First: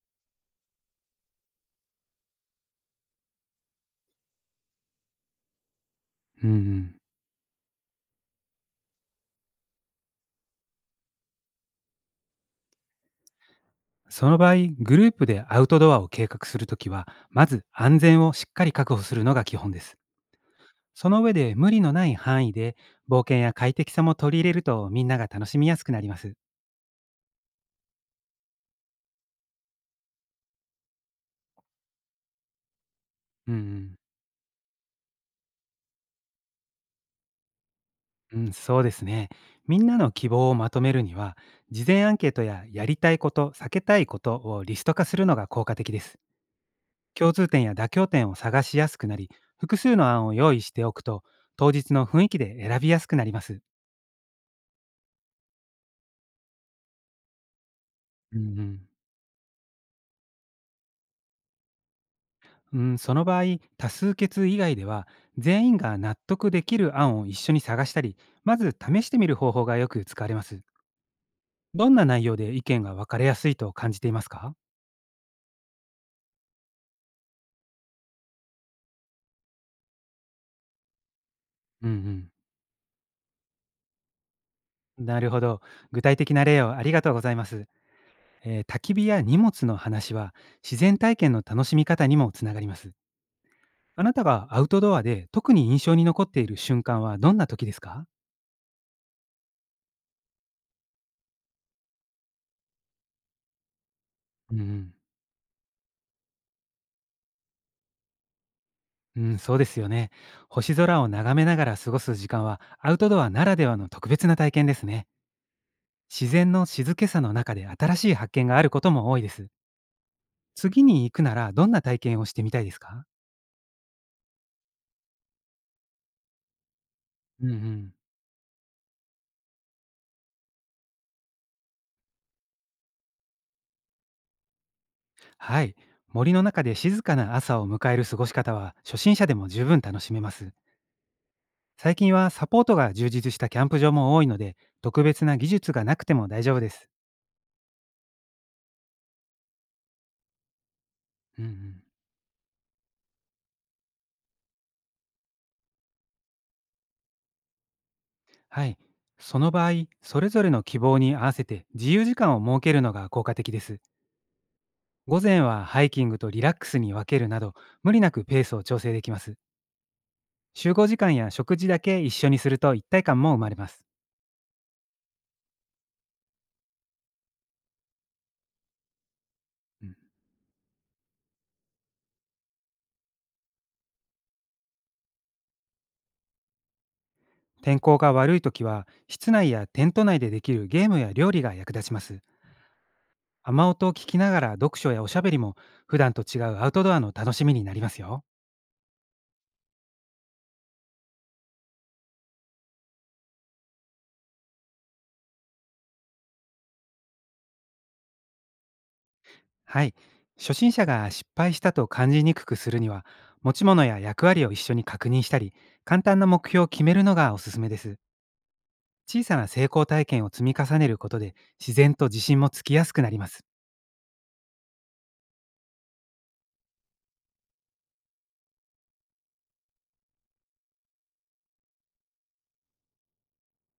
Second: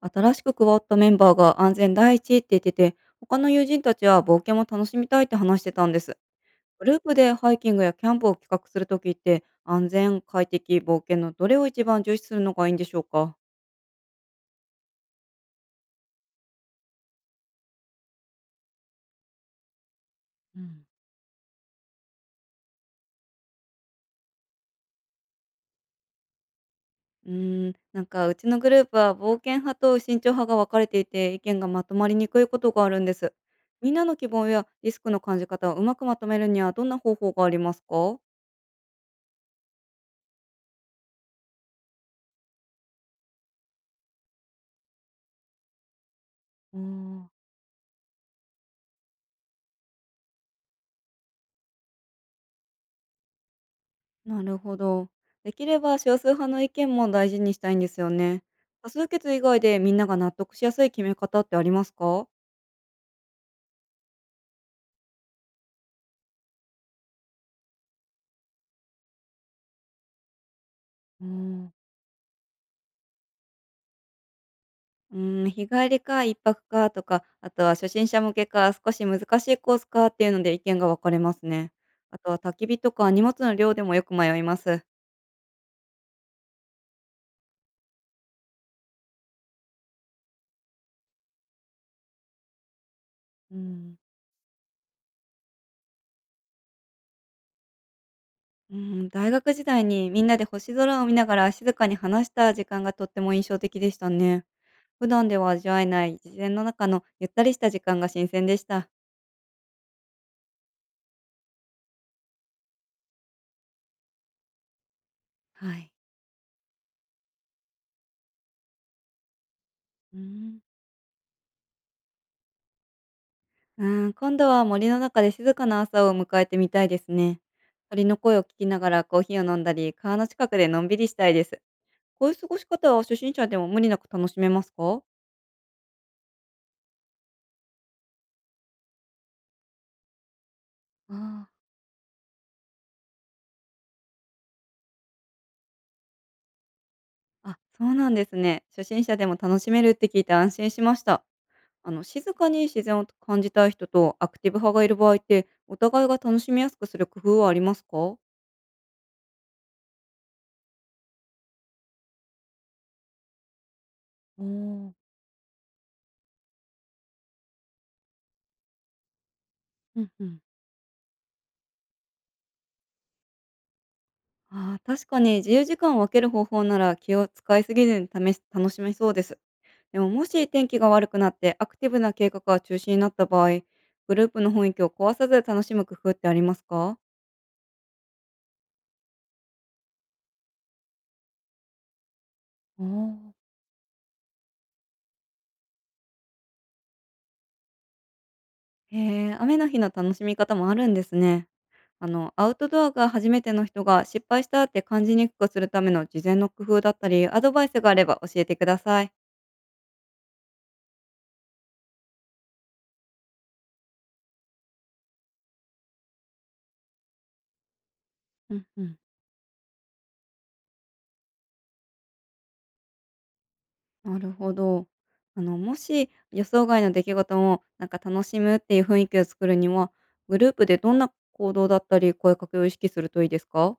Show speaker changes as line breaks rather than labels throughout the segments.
新しく加わったメンバーが安全第一って言ってて、他の友人たちは冒険も楽しみたいって話してたんです。
うんう
グル
ん。
ープでハイキングやキャンプを企画するときって、安全、快適、冒険のどれを一番重視するのがいいんでしょうか？
その場合、グループでアウトドアを計画するときは、まず安全をしっかり確保するのが基本です。
うん。
その上で無理のない範囲で冒険や快適さも取り入れるとみんなが楽しみやすくなります。
うーなんかうちのグループは冒険派と慎重派が分かれていて意見がまとまりにくいことがあるんです。
う
みん
ん
なの希望やリスクの感じ方をうまくまとめるにはどんな方法がありますか？
うん、うん、そうですね。みんなの希望をまとめるには、事前アンケートややりたいこと、避けたいことをリスト化するのが効果的です。
うー
共通点や妥協点を探しやすくなり、複数の案を用意しておくと、当日の雰囲気で選びやすくなります。
なるほど。できれば少数派の意見も大事にしたいんですよ
うん
ね。
うん
多数決以外でみんなが納得しやすい決め方ってありますか？
うん、その場合、多数決以外では、全員が納得できる案を一緒に探したり、まず試してみる方法がよく使われます。
うん、
どんな内容で意見が分かれやすいと感じていますか？
うん、日帰りか一泊かとか、あとは初心者向けか少し難しいコースかっていうので意見が分かれますね。
うんう
あ
ん。
とは焚き火とか荷物の量でもよく迷います。
なるほど。具体的な例をありがとうございます。焚き火や荷物の話は、自然体験の楽しみ方にもつながります。
うん
あなたがアウトドアで特に印象に残っている瞬間はどんな時ですか？
うん。大学時代にみんなで星空を見ながら静かに話した時間がとっても印象的でしたね。
ううんうん
普段では味わえない自然の中のゆったりした時間が新鮮でした。
うん、そうですよね。星空を眺めながら過ごす時間は、アウトドアならではの特別な体験ですね。
はい。
自然の静けさの中で新しい発見があることも多いです。
うん。
次に行くなら、どんな体験をしてみたいですか？
うん、今度は森の中で静かな朝を迎えてみたいですね。
うんうん。
鳥の声を聞きながらコーヒーを飲んだり、川の近くでのんびりしたいです。こういう過ごし方は初心者でも無理なく楽しめますか？
はい。森の中で静かな朝を迎える過ごし方は、初心者でも十分楽しめます。
あ
最近はサポートが充実したキャンプ場も多いので、特別な技術がなくても大丈夫です。
ああ、そうなんですね。初心者でも楽しめるって聞いて安心しました。
うんうん。
静かに自然を感じたい人とアクティブ派がいる場合ってお互いが楽しみやすくする工夫はありますか？
はい。その場合、それぞれの希望に合わせて自由時間を設けるのが効果的です。
おー。
午前はハイキングとリラックスに分けるなど、無理なくペースを調整できます。
うんうん。
集合時間や食事だけ一緒にすると一体感も生まれます。
ああ、確かに自由時間を分ける方法なら気を使いすぎずに試し楽しめそうです。
うん。
でももし天気が悪くなってアクティブな計画が中止になった場合、グループの雰囲気を壊さず楽しむ工夫ってありますか？
天候が悪い時は、室内やテント内でできるゲームや料理が役立ちます。
おー。
雨音を聞きながら読書やおしゃべりも、普段と違うアウトドアの楽しみになりますよ。
へえ、雨の日の楽しみ方もあるんですね。アウトドアが初めての人が失敗したって感じにくくするための事前の工夫だったり、アドバイスがあれば教えてください。
はい。初心者が失敗したと感じにくくするには、持ち物や役割を一緒に確認したり、簡単な目標を決めるのがおすすめです。
うんうん。
小さな成功体験を積み重ねることで、自然と自信もつきやすくなります。
なるほど。もし予想外の出来事もなんか楽しむっていう雰囲気を作るには、グループでどんな行動だったり声かけを意識するといいですか？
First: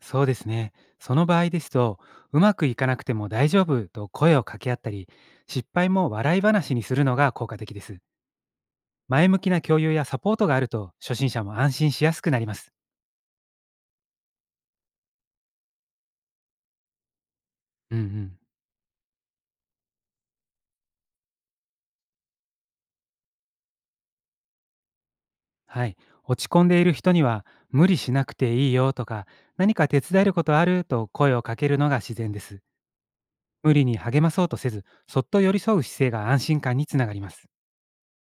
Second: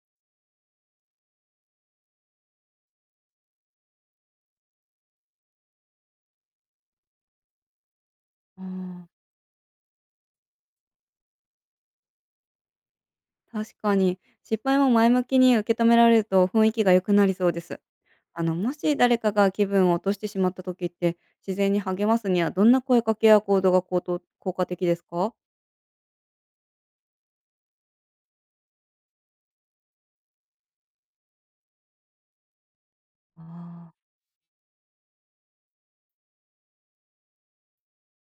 そうですね。その場合ですと、うまくいかなくても大丈夫と声を掛け合ったり、失敗も笑い話にするのが効果的です。
ああ、
前向きな共有やサポートがあると、初心者も安心しやすくなります。
確かに、失敗も前向きに受け止められると雰囲気が良くなりそうです。
うんうん。
もし誰かが気分を落としてしまった時って、自然に励ますにはどんな声かけや行動が効果的ですか？
はい。落ち込んでいる人には、無理しなくていいよとか、何か手伝えることあると声をかけるのが自然です。無理に
あ
励まそうとせず、そっと寄り添う姿勢が安心感につながります。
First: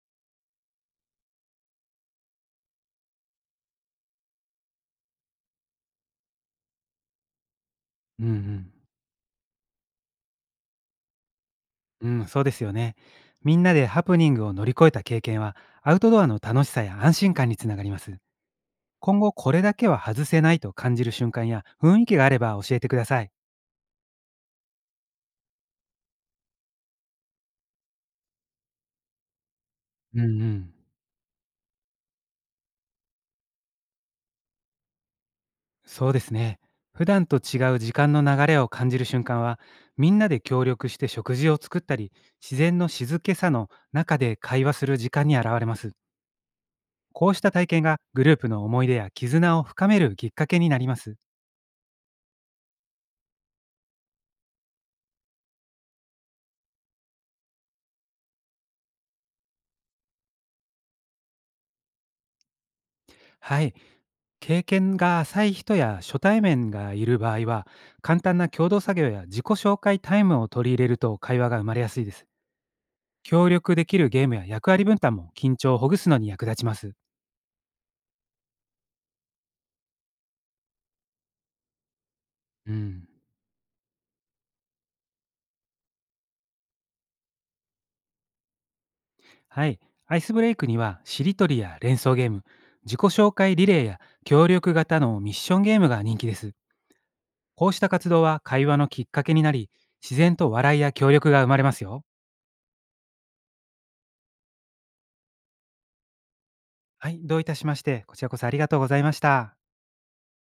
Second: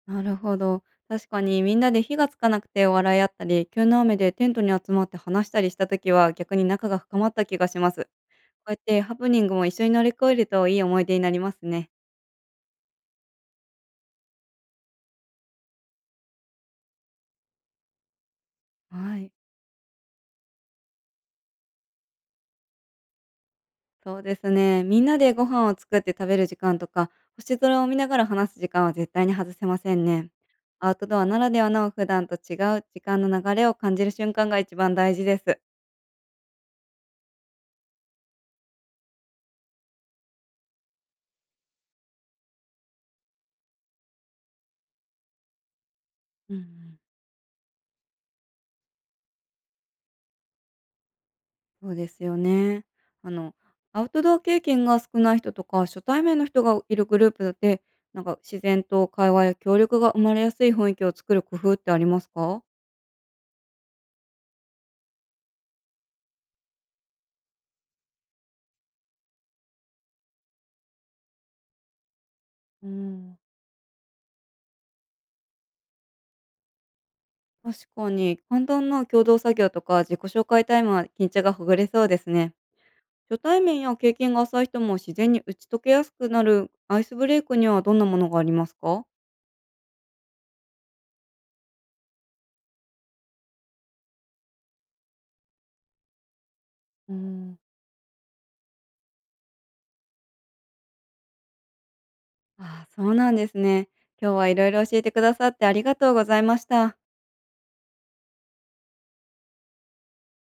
あ、なるほど。確かにみんなで火がつかなくて笑い合ったり、急な雨でテントに集まって話したりした時は逆に仲が深まった気がします。
うんう
こう
ん。
やってハプニングも一緒に乗り越えるといい思い出になりますね。
うん、そうですよね。みんなでハプニングを乗り越えた経験は、アウトドアの楽しさや安心感につながります。
は
今後
い。
これだけは外せないと感じる瞬間や雰囲気があれば教えてください。
そうですね。みんなでご飯を作って食べる時間とか、星空を見ながら話す時間は絶対に外せません
う
ね。
んうん。
アウトドアならではの普段と違う時間の流れを感じる瞬間が一番大事です。
そうですね。普段と違う時間の流れを感じる瞬間は、みんなで協力して食事を作ったり、自然の静けさの中で会話する時間に現れます。
うんうん。
こうした体験がグループの思い出や絆を深めるきっかけになります。
そうですよね。あの、アウトドア経験が少ない人とか、初対面の人がいるグループで、なんか自然と会話や協力が生まれやすい雰囲気を作る工夫ってありますか？
はい。経験が浅い人や初対面がいる場合は、簡単な共同作業や自己紹介タイムを取り入れると会話が生まれやすいです。
うん。
協力できるゲームや役割分担も緊張をほぐすのに役立ちます。
確かに、簡単な共同作業とか自己紹介タイムは緊張がほぐれそうですね。
うん。
初対面や経験が浅い人も自然に打ち解けやすくなるアイスブレイクにはどんなものがありますか？
はい。アイスブレイクには、しりとりや連想ゲーム、自己紹介リレーや協力型のミッションゲームが人気です。
うん。
こうした活動は会話のきっかけになり、自然と笑いや協力が生まれますよ。
ああ、そうなんですね。今日はいろいろ教えてくださってありがとうございました。
はい。どういたしまして、こちらこそありがとうございました。